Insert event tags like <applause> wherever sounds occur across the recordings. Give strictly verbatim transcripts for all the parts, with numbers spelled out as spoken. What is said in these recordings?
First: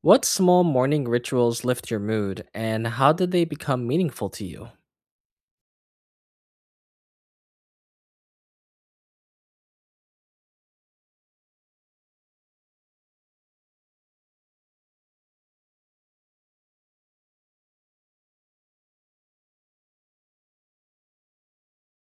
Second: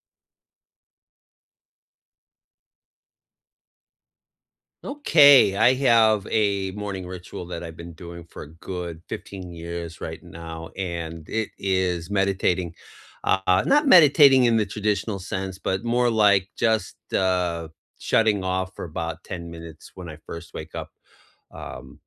What small morning rituals lift your mood, and how did they become meaningful to you? Okay, I have a morning ritual that I've been doing for a good fifteen years right now, and it is meditating. Uh, not meditating in the traditional sense, but more like just uh, shutting off for about ten minutes when I first wake up. Um,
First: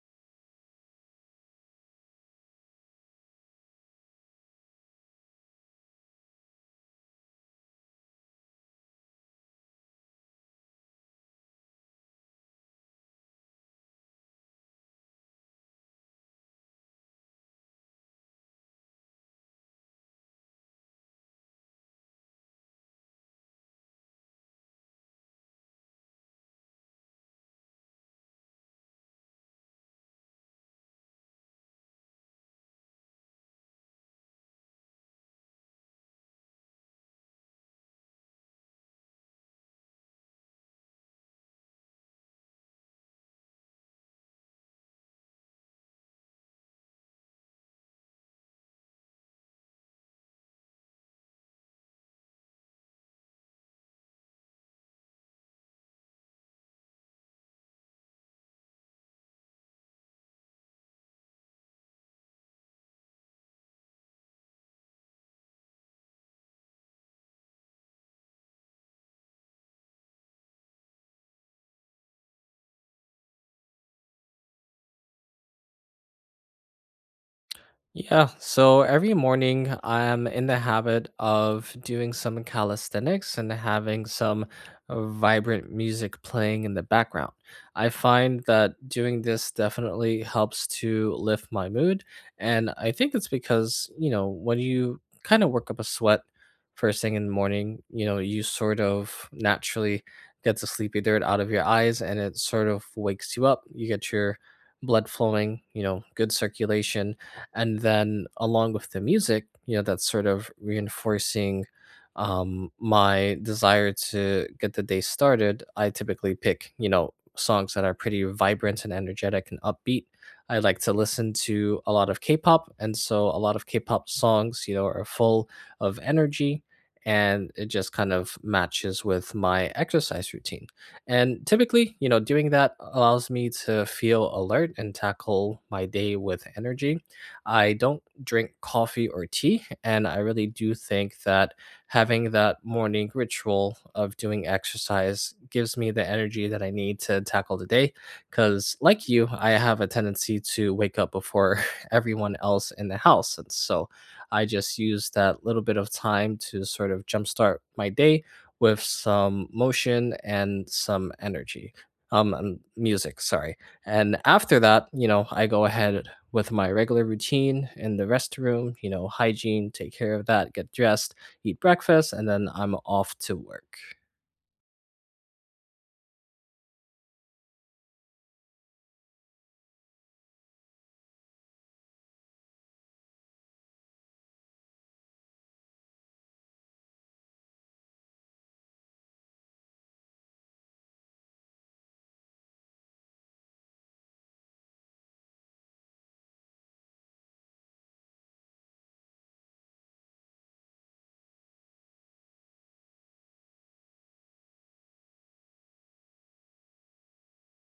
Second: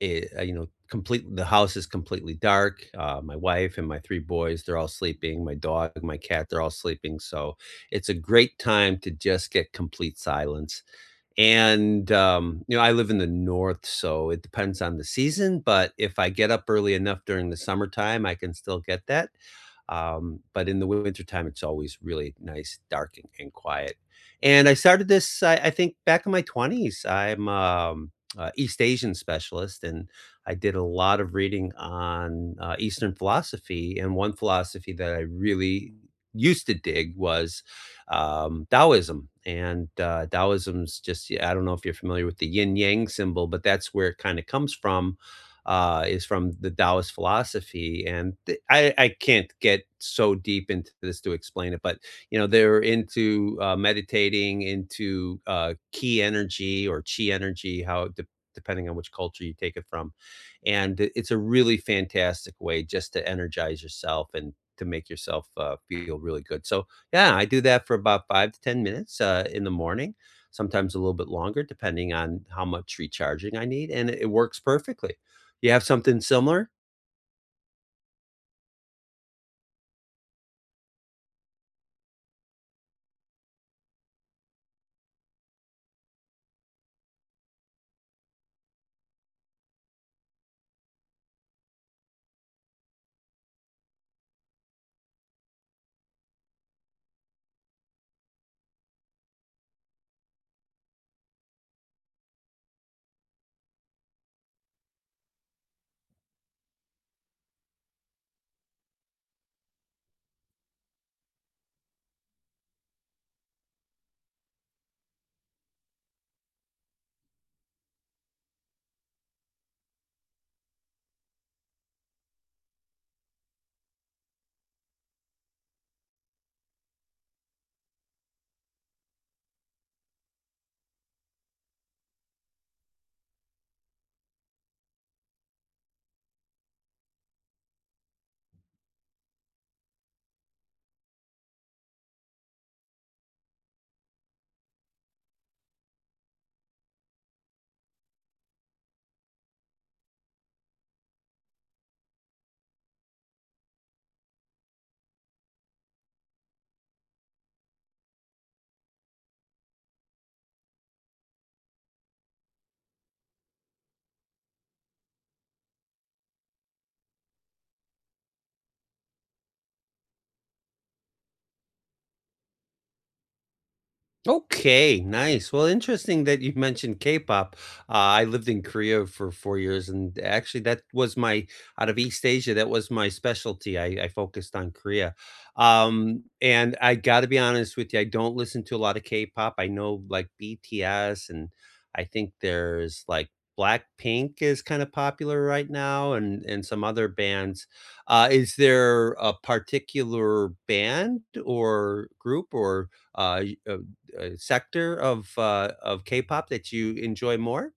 it, uh, you know, complete the house is completely dark. Uh, my wife and my three boys, they're all sleeping. My dog, my cat, they're all sleeping. So it's a great time to just get complete silence and, um, you know, I live in the north, so it depends on the season, but if I get up early enough during the summertime, I can still get that. Um, but in the wintertime, it's always really nice, dark, and, and quiet. And I started this, I, I think, back in my twenties. I'm um, uh, East Asian specialist, and I did a lot of reading on uh, Eastern philosophy. And one philosophy that I really used to dig was um, Taoism. And uh, Taoism's just, yeah, I don't know if you're familiar with the yin yang symbol, but that's where it kind of comes from, uh, is from the Taoist philosophy. And th- I, I can't get so deep into this to explain it, but you know, they're into uh, meditating, into uh, key energy or chi energy, how de- depending on which culture you take it from and it- it's a really fantastic way just to energize yourself and to make yourself uh, feel really good. So yeah, I do that for about five to ten minutes, uh, in the morning, sometimes a little bit longer depending on how much recharging I need, and it it works perfectly. You have something similar? Yeah, so every morning I'm in the habit of doing some calisthenics and having some uh, vibrant music playing in the background. I find that doing this definitely helps to lift my mood. And I think it's because, you know, when you kind of work up a sweat first thing in the morning, you know, you sort of naturally get the sleepy dirt out of your eyes and it sort of wakes you up. You get your blood flowing, you know, good circulation. And then along with the music, you know, that's sort of reinforcing um my desire to get the day started. I typically pick, you know, songs that are pretty vibrant and energetic and upbeat. I like to listen to a lot of k-pop, and so a lot of k-pop songs, you know, are full of energy, and it just kind of matches with my exercise routine. And typically, you know, doing that allows me to feel alert and tackle my day with energy. I don't drink coffee or tea, and I really do think that having that morning ritual of doing exercise gives me the energy that I need to tackle the day. Because, like you, I have a tendency to wake up before <laughs> everyone else in the house. And so I just use that little bit of time to sort of jumpstart my day with some motion and some energy um and music, sorry. And after that, you know, I go ahead with my regular routine in the restroom, you know, hygiene, take care of that, get dressed, eat breakfast, and then I'm off to work. Okay, nice. Well, interesting that you mentioned K-pop. Uh, I lived in Korea for four years, and actually, that was my out of East Asia. That was my specialty. I, I focused on Korea, um, and I got to be honest with you. I don't listen to a lot of K-pop. I know like B T S, and I think there's like Blackpink is kind of popular right now, and and some other bands. Uh, is there a particular band or group or uh, uh, sector of, uh, of K-pop that you enjoy more?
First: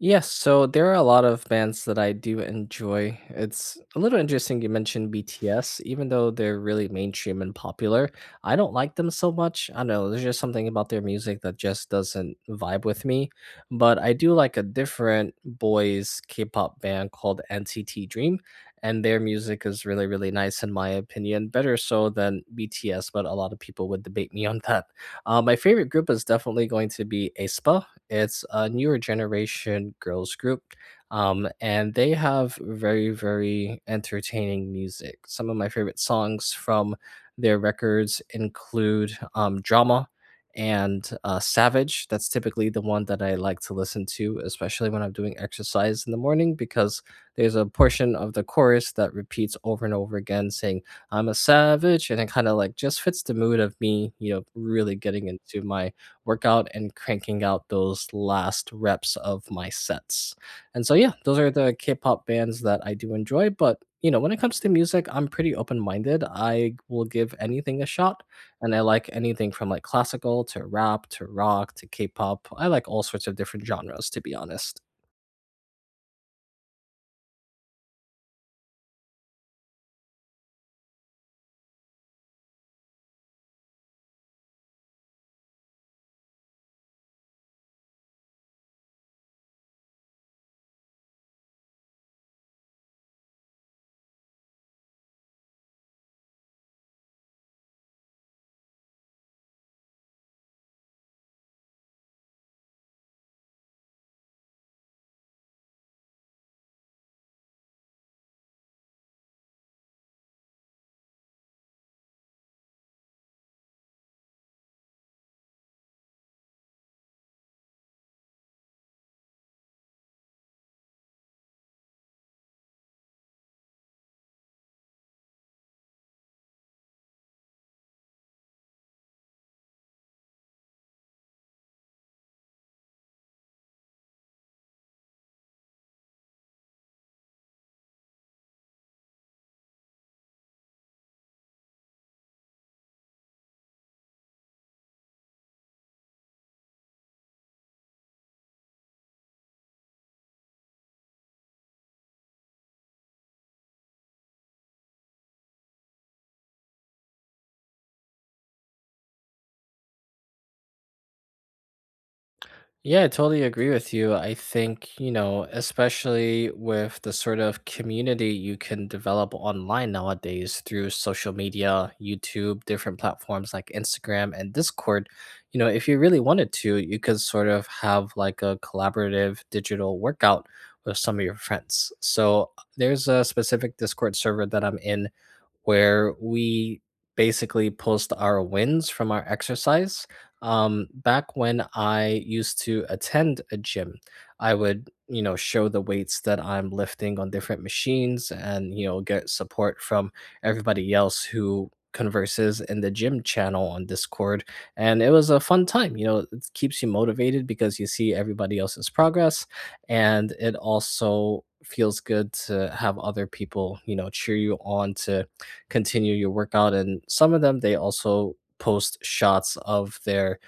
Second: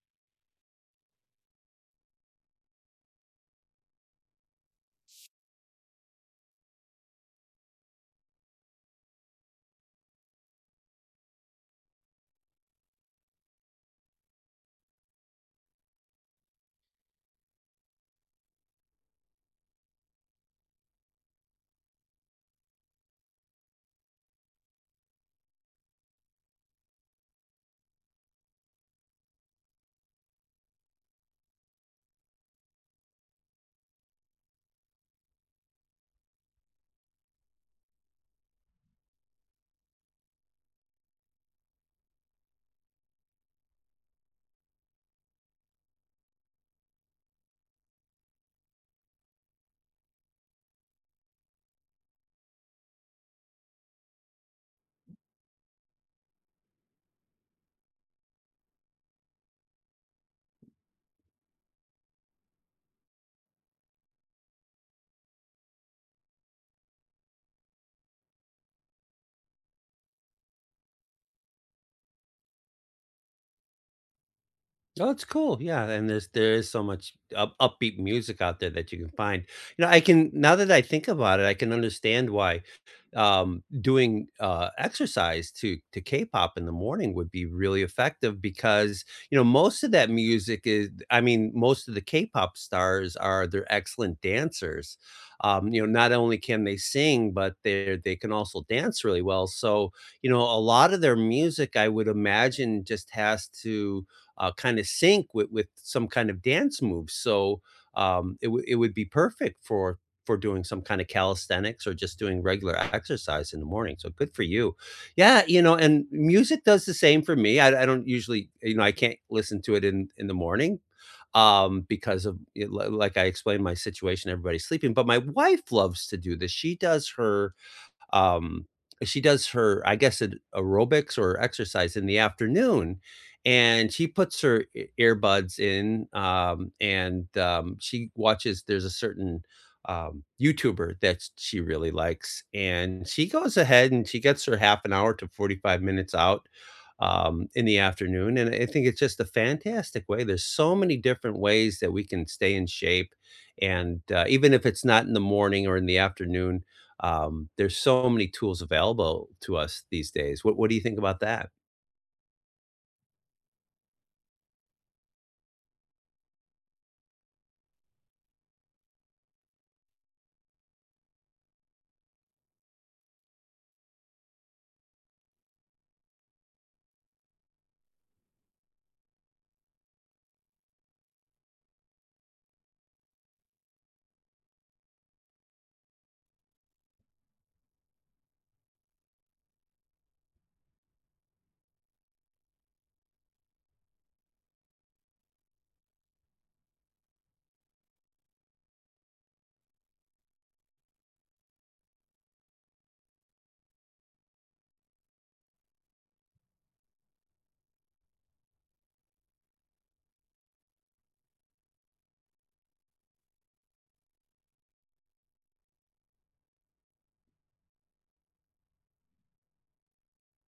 Yes, so there are a lot of bands that I do enjoy. It's a little interesting you mentioned B T S, even though they're really mainstream and popular. I don't like them so much. I don't know, there's just something about their music that just doesn't vibe with me. But I do like a different boys K-pop band called N C T Dream, and their music is really, really nice in my opinion, better so than B T S, but a lot of people would debate me on that. Uh, my favorite group is definitely going to be aespa. It's a newer generation girls group, um, and they have very, very entertaining music. Some of my favorite songs from their records include um, Drama and uh, Savage. That's typically the one that I like to listen to, especially when I'm doing exercise in the morning, because there's a portion of the chorus that repeats over and over again saying, I'm a savage. And it kind of like just fits the mood of me, you know, really getting into my workout and cranking out those last reps of my sets. And so, yeah, those are the K pop bands that I do enjoy. But, you know, when it comes to music, I'm pretty open minded. I will give anything a shot. And I like anything from like classical to rap to rock to K pop. I like all sorts of different genres, to be honest. Oh, it's cool. Yeah, and there's there is so much up, upbeat music out there that you can find. You know, I can, now that I think about it, I can understand why um, doing uh, exercise to to K-pop in the morning would be really effective, because you know most of that music is. I mean, most of the K-pop stars are, they're excellent dancers. Um, you know, not only can they sing, but they they can also dance really well. So you know, a lot of their music, I would imagine, just has to uh, kind of sync with with some kind of dance move. So um, it would it would be perfect for for doing some kind of calisthenics or just doing regular exercise in the morning. So good for you. Yeah, you know, and music does the same for me. I, I don't usually, you know, I can't listen to it in in the morning um because of, you know, li- like I explained my situation, everybody's sleeping. But my wife loves to do this. She does her um, she does her, I guess, it aerobics or exercise in the afternoon, and she puts her e- earbuds in, um, and um, she watches. There's a certain um, YouTuber that sh- she really likes, and she goes ahead and she gets her half an hour to forty-five minutes out um, in the afternoon. And I think it's just a fantastic way. There's so many different ways that we can stay in shape. And uh, even if it's not in the morning or in the afternoon, um, there's so many tools available to us these days. What what do you think about that? Yeah, I totally agree with you. I think, you know, especially with the sort of community you can develop online nowadays through social media, YouTube, different platforms like Instagram and Discord, you know, if you really wanted to, you could sort of have like a collaborative digital workout with some of your friends. So there's a specific Discord server that I'm in where we basically post our wins from our exercise. Um back when I used to attend a gym, I would, you know, show the weights that I'm lifting on different machines, and you know, get support from everybody else who converses in the gym channel on Discord. And it was a fun time. You know, it keeps you motivated because you see everybody else's progress, and it also feels good to have other people, you know, cheer you on to continue your workout. And some of them, they also post shots of their,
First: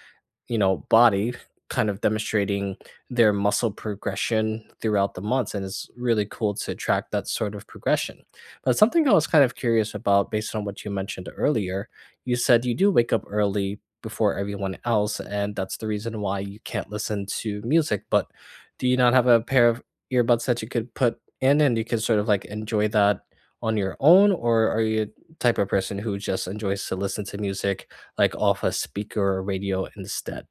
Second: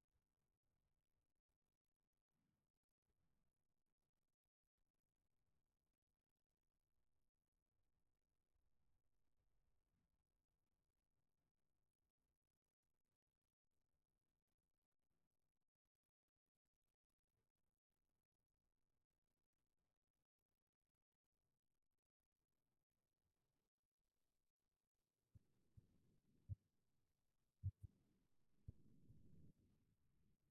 you know, body, kind of demonstrating their muscle progression throughout the months. And it's really cool to track that sort of progression. But something I was kind of curious about based on what you mentioned earlier, you said you do wake up early before everyone else, and that's the reason why you can't listen to music. But do you not have a pair of earbuds that you could put in and you can sort of like enjoy that on your own? Or are you a type of person who just enjoys to listen to music like off a speaker or radio instead?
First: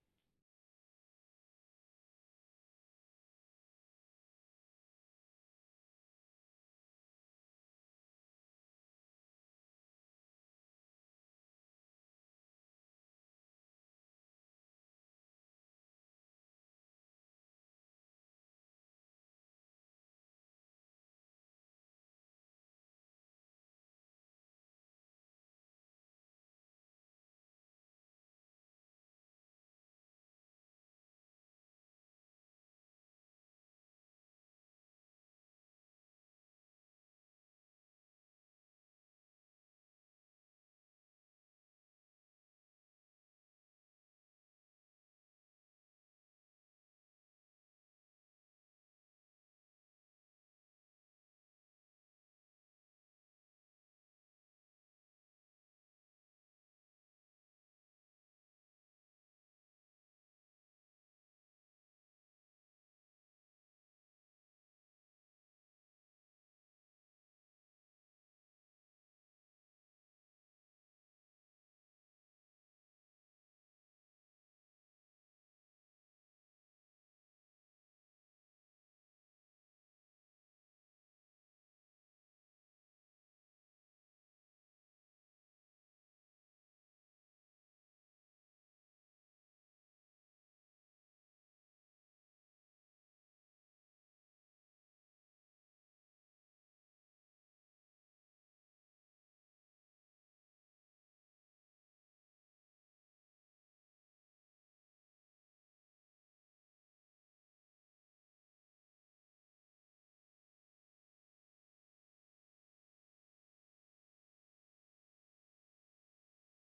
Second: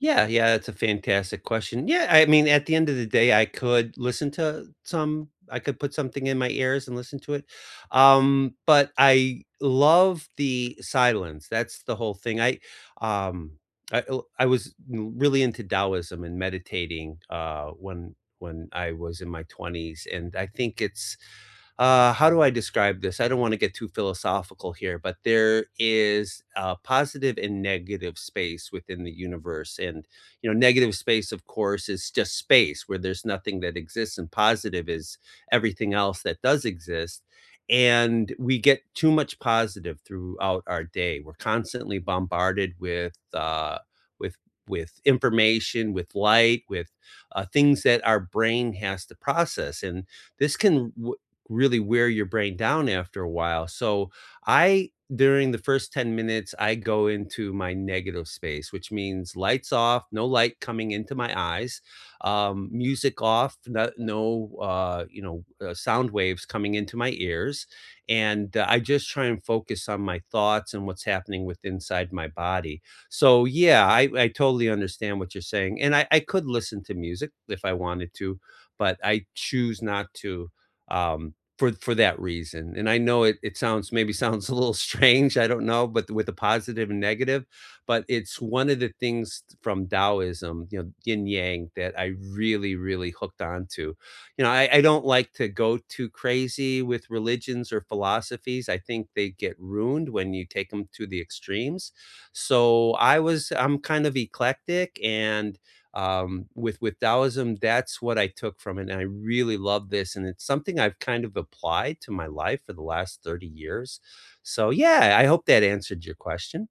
Yeah, yeah, that's a fantastic question. Yeah, I mean, at the end of the day, I could listen to some, I could put something in my ears and listen to it. Um, but I love the silence. That's the whole thing. I um I l- I was really into Taoism and meditating uh when when I was in my twenties, and I think it's, uh, how do I describe this? I don't want to get too philosophical here, but there is a positive and negative space within the universe. And, you know, negative space, of course, is just space where there's nothing that exists, and positive is everything else that does exist. And we get too much positive throughout our day. We're constantly bombarded with, uh, with, with information, with light, with uh, things that our brain has to process. And this can really wear your brain down after a while. So I, during the first ten minutes, I go into my negative space, which means lights off, no light coming into my eyes, um, music off, no, no uh, you know, uh, sound waves coming into my ears, and uh, I just try and focus on my thoughts and what's happening with inside my body. So yeah, I, I totally understand what you're saying, and I, I could listen to music if I wanted to, but I choose not to. Um, for for that reason. And I know it it sounds, maybe <laughs> sounds a little strange, I don't know, but with the positive and negative, but it's one of the things from Taoism, you know, yin yang that I really, really hooked on to. You know, I, I don't like to go too crazy with religions or philosophies. I think they get ruined when you take them to the extremes. So I was I'm kind of eclectic. And um, with with Taoism, that's what I took from it, and I really love this, and it's something I've kind of applied to my life for the last thirty years. So yeah, I hope that answered your question.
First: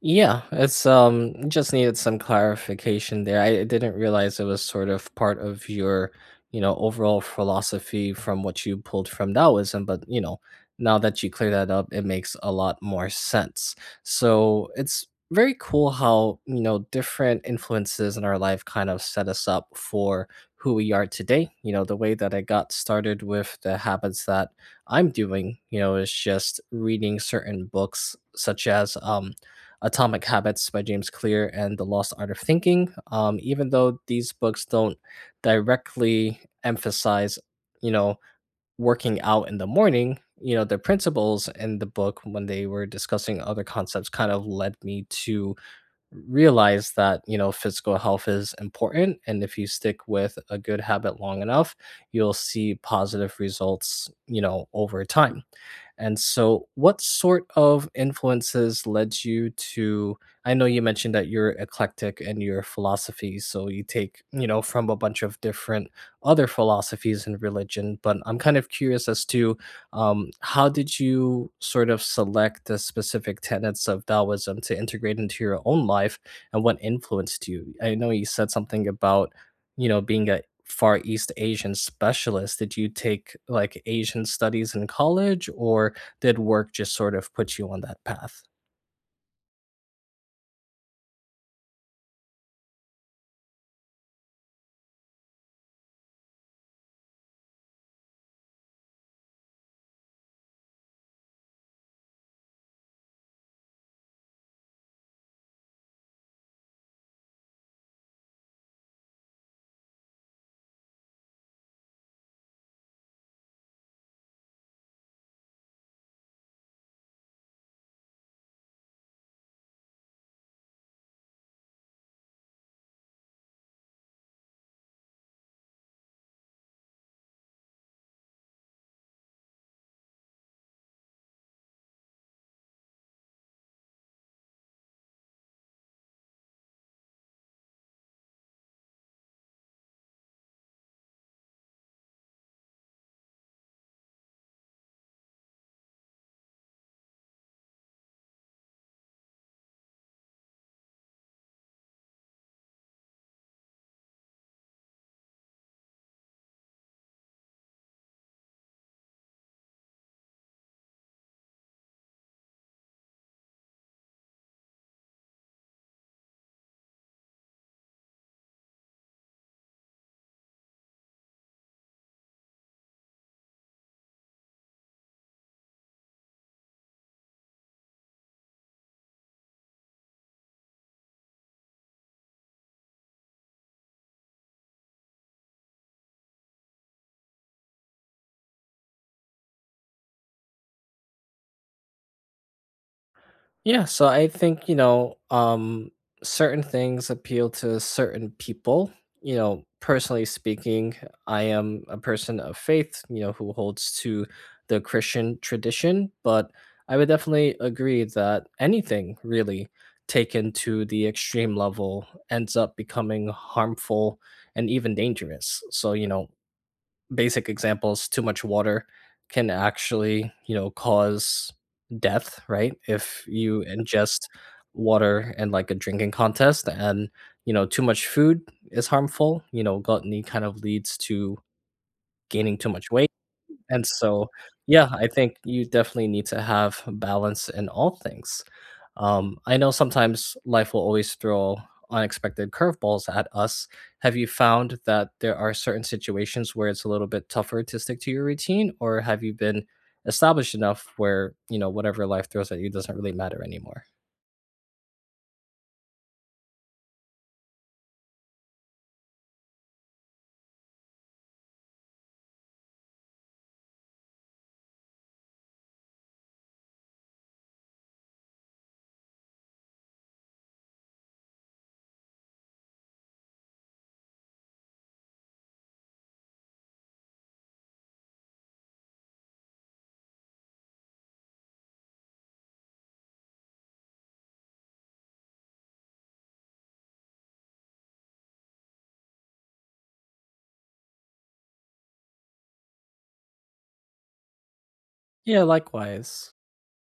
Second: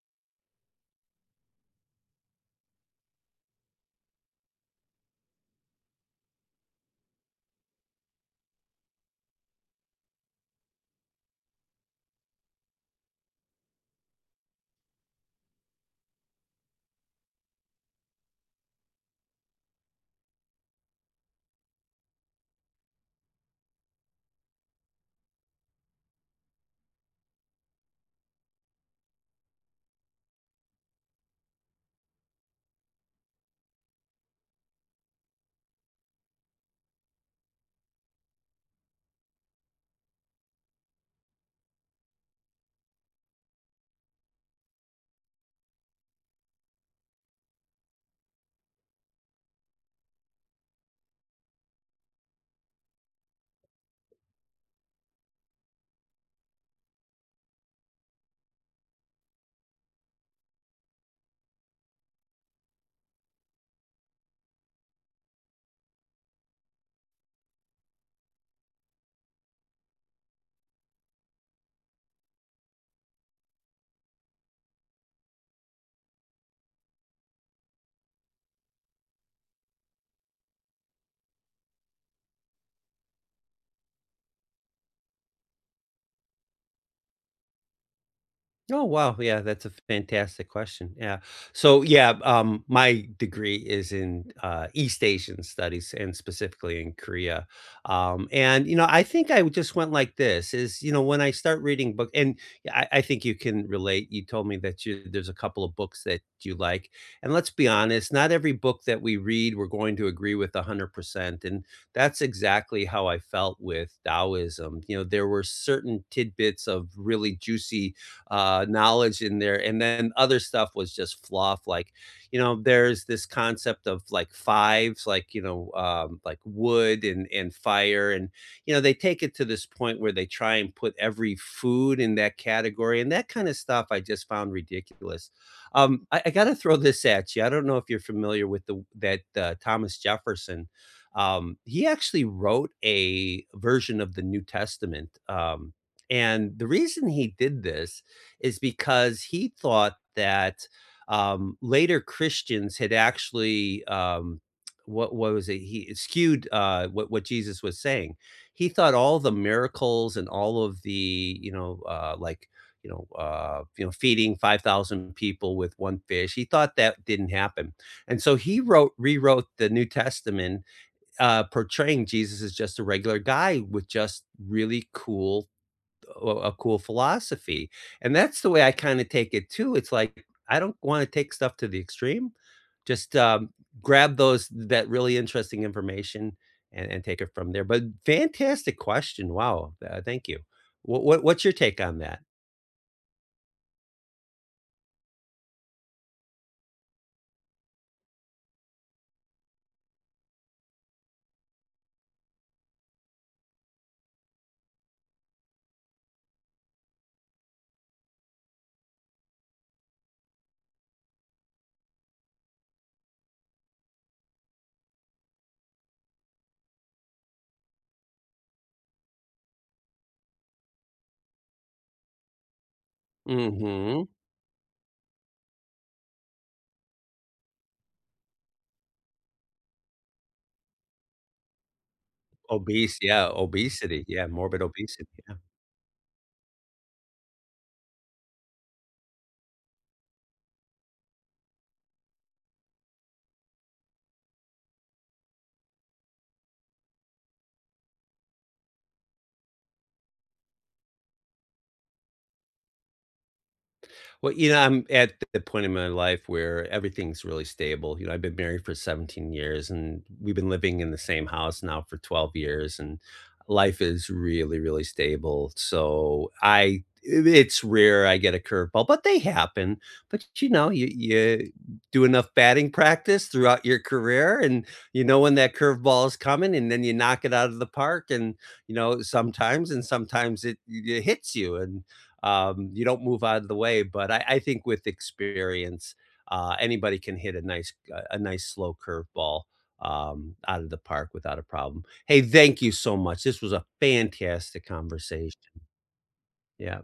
Yeah, it's um just needed some clarification there. I didn't realize it was sort of part of your, you know, overall philosophy from what you pulled from Taoism, but you know, now that you clear that up, it makes a lot more sense. So it's very cool how, you know, different influences in our life kind of set us up for who we are today. You know, the way that I got started with the habits that I'm doing, you know, is just reading certain books such as um Atomic Habits by James Clear and The Lost Art of Thinking. Um, even though these books don't directly emphasize, you know, working out in the morning, you know, the principles in the book when they were discussing other concepts kind of led me to realize that, you know, physical health is important. And if you stick with a good habit long enough, you'll see positive results, you know, over time. And so, what sort of influences led you to? I know you mentioned that you're eclectic in your philosophy, so you take, you know, from a bunch of different other philosophies and religion. But I'm kind of curious as to um, how did you sort of select the specific tenets of Taoism to integrate into your own life, and what influenced you? I know you said something about, you know, being a Far East Asian specialist. Did you take like Asian studies in college, or did work just sort of put you on that path? Oh, wow. Yeah, that's a fantastic question. Yeah. So, yeah, um, my degree is in uh, East Asian studies and specifically in Korea. Um, and, you know, I think I just went like this is, you know, when I start reading book, and I, I think you can relate. You told me that you, there's a couple of books that you like. And let's be honest, not every book that we read, we're going to agree with one hundred percent. And that's exactly how I felt with Taoism. You know, there were certain tidbits of really juicy uh, knowledge in there. And then other stuff was just fluff. Like, you know, there's this concept of like fives, like, you know, um, like wood and, and fire. And, you know, they take it to this point where they try and put every food in that category. And that kind of stuff I just found ridiculous. Um, I, I got to throw this at you. I don't know if you're familiar with the that uh, Thomas Jefferson. Um, he actually wrote a version of the New Testament. Um, and the reason he did this is because he thought that um, later Christians had actually um, what, what was it? He skewed uh, what what Jesus was saying. He thought all the miracles and all of the, you know uh, like you know uh, you know feeding five thousand people with one fish. He thought that didn't happen, and so he wrote rewrote the New Testament, uh, portraying Jesus as just a regular guy with just really cool a a cool philosophy, and that's the way I kinda take it too. It's like, I don't wanna take stuff to the extreme, just, um, grab those that really interesting information and and take it from there. But fantastic question, wow, uh, thank you. What what what's your take on that? Yeah, so I think, you know, um certain things appeal to certain people. You know, personally speaking, I am a person of faith, you know, who holds to the Christian tradition, but I would definitely agree that anything really taken to the extreme level ends up becoming harmful and even dangerous. So, you know, basic examples, too much water can actually, you know, cause death, right, if you Mhm. ingest water in like a drinking contest. And you know, too much food is harmful. You know, gluttony kind of leads to gaining too much Obese, weight. yeah, And obesity, yeah, so, morbid yeah, I obesity, think yeah. you definitely need to have balance in all things. Um, I know sometimes life will always throw unexpected curveballs at us. Have you found that there are certain situations where it's a little bit tougher to stick to your routine, or have you been established enough where, you know, whatever life throws at you doesn't really matter anymore? Well, you know, I'm at the point in my life where everything's really stable. You know, I've been married for seventeen years, and we've been living in the same house now for twelve years, and life is really, really stable. So I, it's rare I get a curveball, but they happen. But you know, you, you do enough batting practice throughout your career, and you know when that curveball is coming and then you knock it out of the park. And, you know, sometimes and sometimes it, it hits you. And um, you don't move out of the way. But I, I think with experience, uh, anybody can hit a nice a a nice slow curveball um, out of the park without a problem. Hey, thank you so much. This was a fantastic conversation. Yeah, likewise. Yeah.